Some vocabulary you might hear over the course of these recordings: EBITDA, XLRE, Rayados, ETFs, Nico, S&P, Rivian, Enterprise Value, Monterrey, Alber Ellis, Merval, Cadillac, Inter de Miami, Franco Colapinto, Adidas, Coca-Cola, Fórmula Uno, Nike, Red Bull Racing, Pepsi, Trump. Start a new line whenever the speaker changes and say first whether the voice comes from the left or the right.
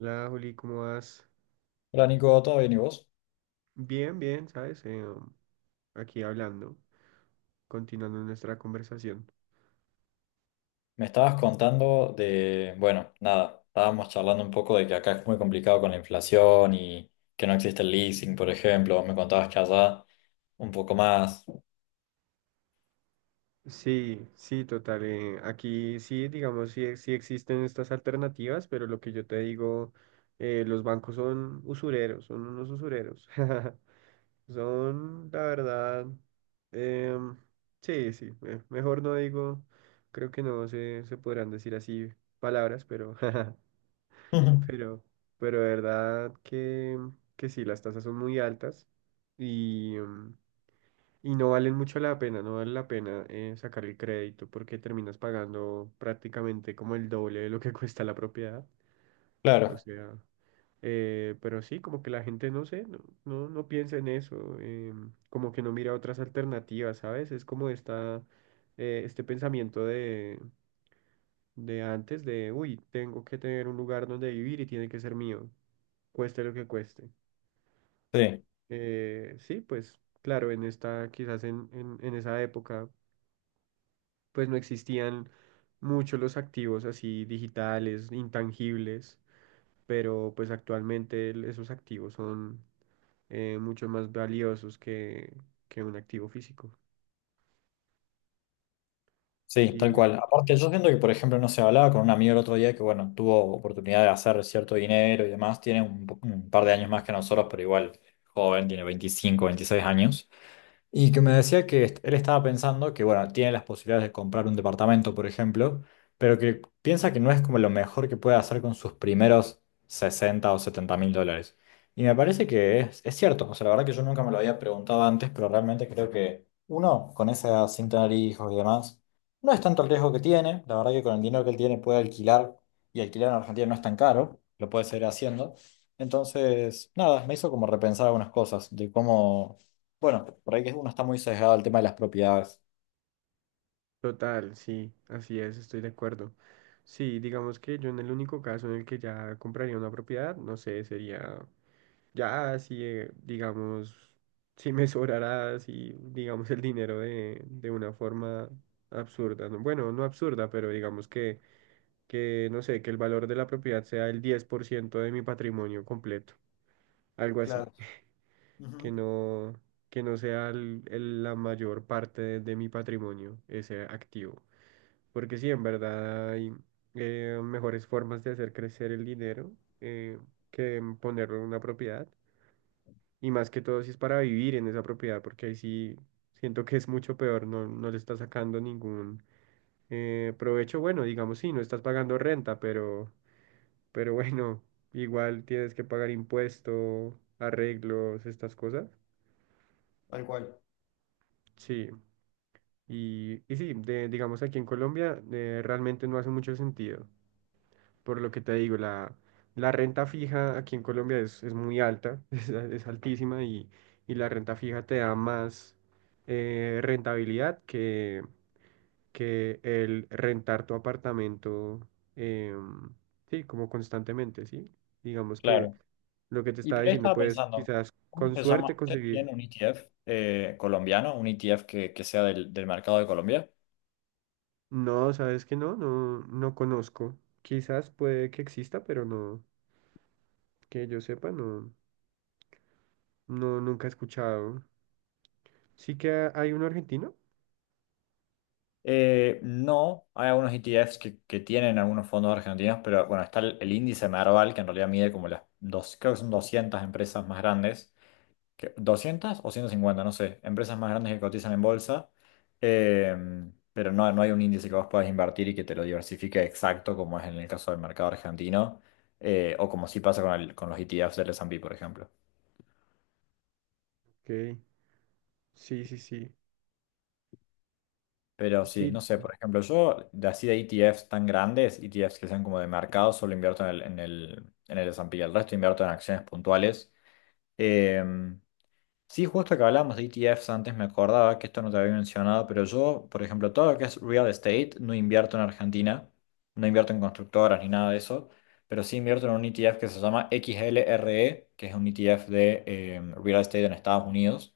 right: Hola, Juli, ¿cómo vas?
left: Hola Nico, ¿todo bien y vos?
right: Bien, bien, ¿sabes? Aquí hablando, continuando nuestra conversación.
left: Me estabas contando de, bueno, nada, estábamos charlando un poco de que acá es muy complicado con la inflación y que no existe el leasing, por ejemplo. Me contabas que allá un poco más.
right: Sí, sí, total. Aquí sí, digamos, sí, sí existen estas alternativas, pero lo que yo te digo, los bancos son usureros, son unos usureros. Son, la verdad, em, sí, sí, mejor no digo, creo que no se podrán decir así palabras, pero
left: Ujú,
right: Pero, pero de verdad que, sí, las tasas son muy altas y, y no valen mucho la pena, no vale la pena sacar el crédito porque terminas pagando prácticamente como el doble de lo que cuesta la propiedad. O
left: claro,
right: sea, pero sí, como que la gente no sé, no piensa en eso, como que no mira otras alternativas, ¿sabes? Es como esta, este pensamiento de, antes de, uy, tengo que tener un lugar donde vivir y tiene que ser mío cueste lo que cueste.
left: sí,
right: Sí, pues claro, en esta, quizás en, esa época, pues no existían mucho los activos así digitales, intangibles, pero pues actualmente esos activos son mucho más valiosos que, un activo físico,
left: sí, tal
right: diría.
left: cual. Aparte, yo siento que, por ejemplo, no se hablaba con un amigo el otro día que, bueno, tuvo oportunidad de hacer cierto dinero y demás. Tiene un par de años más que nosotros, pero igual joven, tiene 25, 26 años. Y que me decía que él estaba pensando que, bueno, tiene las posibilidades de comprar un departamento, por ejemplo, pero que piensa que no es como lo mejor que puede hacer con sus primeros 60.000 o 70.000 dólares. Y me parece que es cierto, o sea, la verdad que yo nunca me lo había preguntado antes, pero realmente creo que uno, con esa edad, sin tener hijos y demás, no es tanto el riesgo que tiene, la verdad que con el dinero que él tiene puede alquilar, y alquilar en Argentina no es tan caro, lo puede seguir haciendo. Entonces, nada, me hizo como repensar algunas cosas de cómo, bueno, por ahí que uno está muy sesgado al tema de las propiedades.
right: Total, sí, así es, estoy de acuerdo. Sí, digamos que yo en el único caso en el que ya compraría una propiedad, no sé, sería. Ya, si, digamos, si me sobrará, si, digamos, el dinero de, una forma absurda, ¿no? Bueno, no absurda, pero digamos que, no sé, que el valor de la propiedad sea el 10% de mi patrimonio completo, algo así,
left: Claro. Ujú,
right: que no, que no sea la mayor parte de, mi patrimonio, ese activo. Porque sí, en verdad hay mejores formas de hacer crecer el dinero eh, que ponerlo en una propiedad. Y más que todo si es para vivir en esa propiedad, porque ahí sí siento que es mucho peor, no le estás sacando ningún provecho. Bueno, digamos, sí, no estás pagando renta, pero, bueno, igual tienes que pagar impuesto, arreglos, estas cosas.
left: tal cual.
right: Sí, y, sí, digamos aquí en Colombia realmente no hace mucho sentido. Por lo que te digo, la, renta fija aquí en Colombia es, muy alta, es, altísima y, la renta fija te da más rentabilidad que, el rentar tu apartamento, em, sí, como constantemente, sí. Digamos que
left: Claro.
right: lo que te
left: Y
right: estaba
left: por ahí
right: diciendo,
left: estaba
right: puedes
left: pensando,
right: quizás
left: ¿cómo
right: con
left: se llama?
right: suerte
left: ¿Ustedes
right: conseguir.
left: tienen un ETF colombiano, un ETF que sea del mercado de Colombia?
right: No, sabes que no, no conozco. Quizás puede que exista, pero no, que yo sepa, no, no, nunca he escuchado. Sí que hay un argentino.
left: No, hay algunos ETFs que tienen algunos fondos argentinos, pero bueno, está el índice Merval, que en realidad mide como las dos, creo que son 200 empresas más grandes, 200 o 150, no sé, empresas más grandes que cotizan en bolsa, eh, pero no, no hay un índice que vos puedas invertir y que te lo diversifique exacto como es en el caso del mercado argentino, o como sí pasa con los ETFs del S&P, por ejemplo.
right: Ok. Sí, sí, sí.
left: Pero sí,
right: Sí,
left: no sé,
right: total.
left: por ejemplo, yo de así de ETFs tan grandes, ETFs que sean como de mercado, solo invierto en el S&P, el resto invierto en acciones puntuales. Eh, Sí, justo que hablábamos de ETFs antes, me acordaba que esto no te había mencionado, pero yo, por ejemplo, todo lo que es real estate, no invierto en Argentina, no invierto en constructoras ni nada de eso, pero sí invierto en un ETF que se llama XLRE, que es un ETF de real estate en Estados Unidos,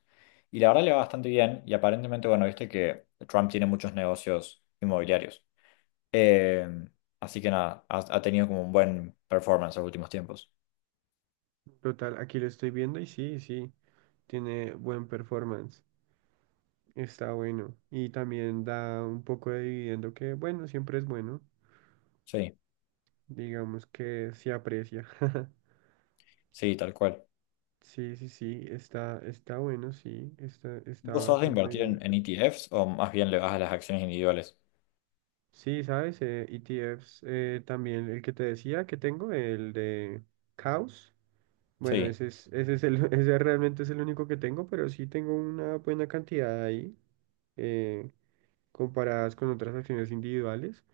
left: y la verdad le va bastante bien, y aparentemente, bueno, viste que Trump tiene muchos negocios inmobiliarios, Em, así que nada, ha tenido como un buen performance en los últimos tiempos.
right: Total, aquí lo estoy viendo y sí, sí. Tiene buen performance. Está bueno. Y también da un poco de dividendo que, bueno, siempre es bueno.
left: Sí,
right: Digamos que se aprecia.
left: sí, tal cual.
right: Sí, sí, sí. Está bueno, sí. Está
left: ¿Vos sos de
right: bastante
left: invertir en,
right: bien.
left: en ETFs o más bien le vas a las acciones individuales?
right: Sí, ¿sabes? ETFs, también el que te decía que tengo, el de Caos. Bueno,
left: Sí,
right: ese es el, ese realmente es el único que tengo, pero sí tengo una buena cantidad ahí, eh, comparadas con otras acciones individuales.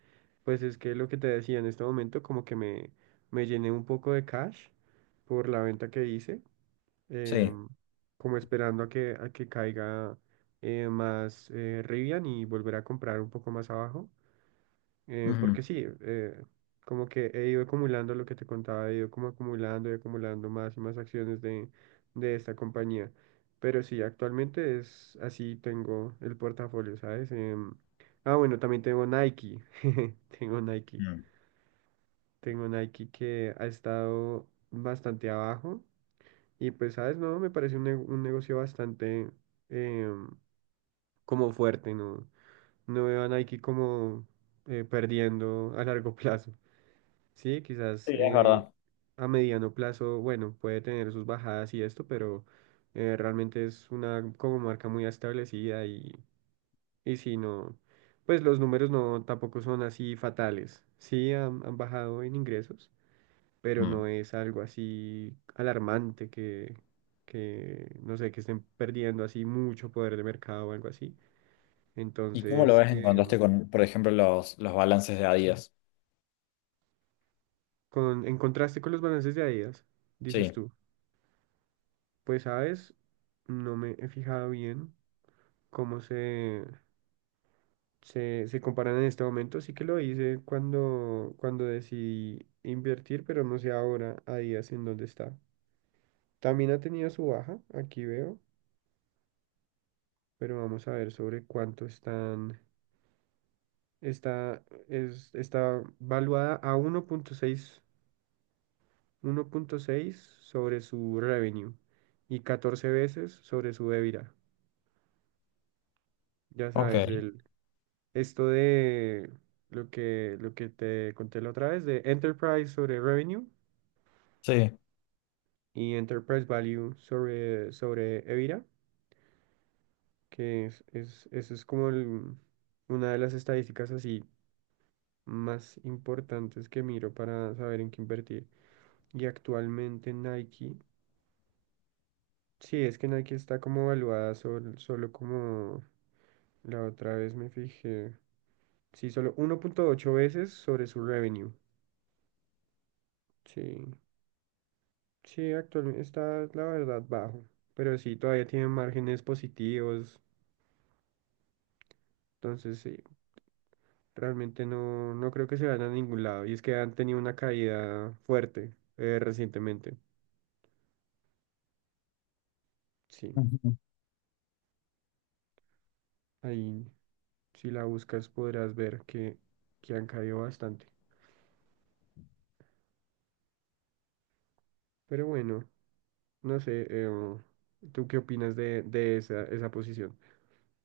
right: Pues es que lo que te decía en este momento, como que me, llené un poco de cash por la venta que hice,
left: sí.
right: em, como esperando a que, caiga más Rivian y volver a comprar un poco más abajo. Eh,
left: Ujú,
right: porque sí, como que he ido acumulando lo que te contaba, he ido como acumulando y acumulando más y más acciones de, esta compañía. Pero sí, actualmente es así tengo el portafolio, ¿sabes? Bueno, también tengo Nike. Tengo Nike.
left: mm.
right: Tengo Nike que ha estado bastante abajo. Y pues, ¿sabes? No, me parece un negocio bastante em, como fuerte, ¿no? No veo a Nike como perdiendo a largo plazo. Sí, quizás
left: Sí, es verdad.
right: a mediano plazo, bueno, puede tener sus bajadas y esto, pero realmente es una como marca muy establecida y, si no, pues los números no tampoco son así fatales. Sí han bajado en ingresos, pero
left: Mm.
right: no es algo así alarmante que, no sé, que estén perdiendo así mucho poder de mercado o algo así.
left: ¿Y cómo lo
right: Entonces,
left: ves en contraste con, por ejemplo, los balances de Adidas?
right: en contraste con los balances de Adidas, dices
left: Sí.
right: tú. Pues sabes, no me he fijado bien cómo se comparan en este momento. Sí que lo hice cuando, decidí invertir, pero no sé ahora a días en dónde está. También ha tenido su baja, aquí veo, pero vamos a ver sobre cuánto están. Está, está valuada a uno punto seis sobre su revenue y 14 veces sobre su EBITDA. Ya
left: Ok,
right: sabes, esto de lo que, te conté la otra vez, de Enterprise sobre Revenue
left: sí.
right: y Enterprise Value sobre, EBITDA, que eso es como una de las estadísticas así más importantes que miro para saber en qué invertir. Y actualmente Nike, sí, es que Nike está como evaluada solo como la otra vez me fijé, sí, solo 1.8 veces sobre su revenue. Sí. Sí, actualmente está, la verdad, bajo, pero sí, todavía tiene márgenes positivos, entonces sí, realmente no, creo que se vayan a ningún lado. Y es que han tenido una caída fuerte recientemente. Sí, ahí, si la buscas, podrás ver que, han caído bastante. Pero bueno, no sé, ¿tú qué opinas de, esa, posición?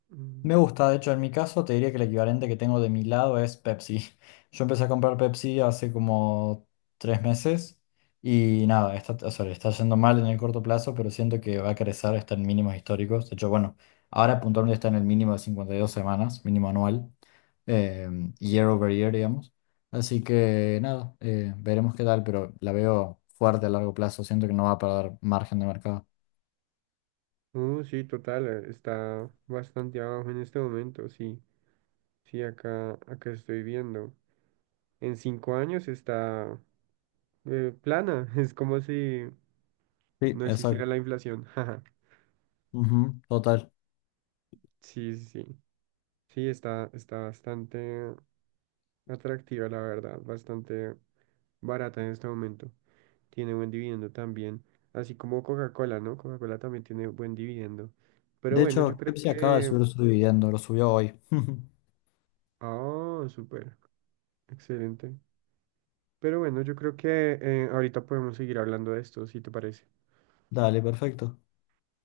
right: Mm,
left: Me gusta, de hecho, en mi caso te diría que el equivalente que tengo de mi lado es Pepsi. Yo empecé a comprar Pepsi hace como 3 meses y nada, está, o sea, le está yendo mal en el corto plazo, pero siento que va a crecer, está en mínimos históricos. De hecho, bueno, ahora puntualmente está en el mínimo de 52 semanas, mínimo anual, eh, year over year, digamos. Así que nada, veremos qué tal, pero la veo fuerte a largo plazo, siento que no va a perder margen de mercado.
right: sí, total, está bastante abajo en este momento, sí, sí, acá, estoy viendo. En 5 años está plana. Es como si
left: Sí,
right: no
left: exacto.
right: existiera la inflación. Jaja.
left: Ujú, total.
right: Sí, sí, sí. Sí, está bastante atractiva, la verdad. Bastante barata en este momento. Tiene buen dividendo también. Así como Coca-Cola, ¿no? Coca-Cola también tiene buen dividendo. Pero
left: De
right: bueno, yo
left: hecho,
right: creo
left: Pepsi acaba de
right: que...
left: subir su dividendo, lo subió hoy.
right: Ah, súper. Excelente. Pero bueno, yo creo que ahorita podemos seguir hablando de esto, si te parece.
left: Dale, perfecto.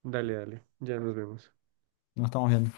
right: Dale, dale. Ya nos vemos.
left: Nos estamos viendo.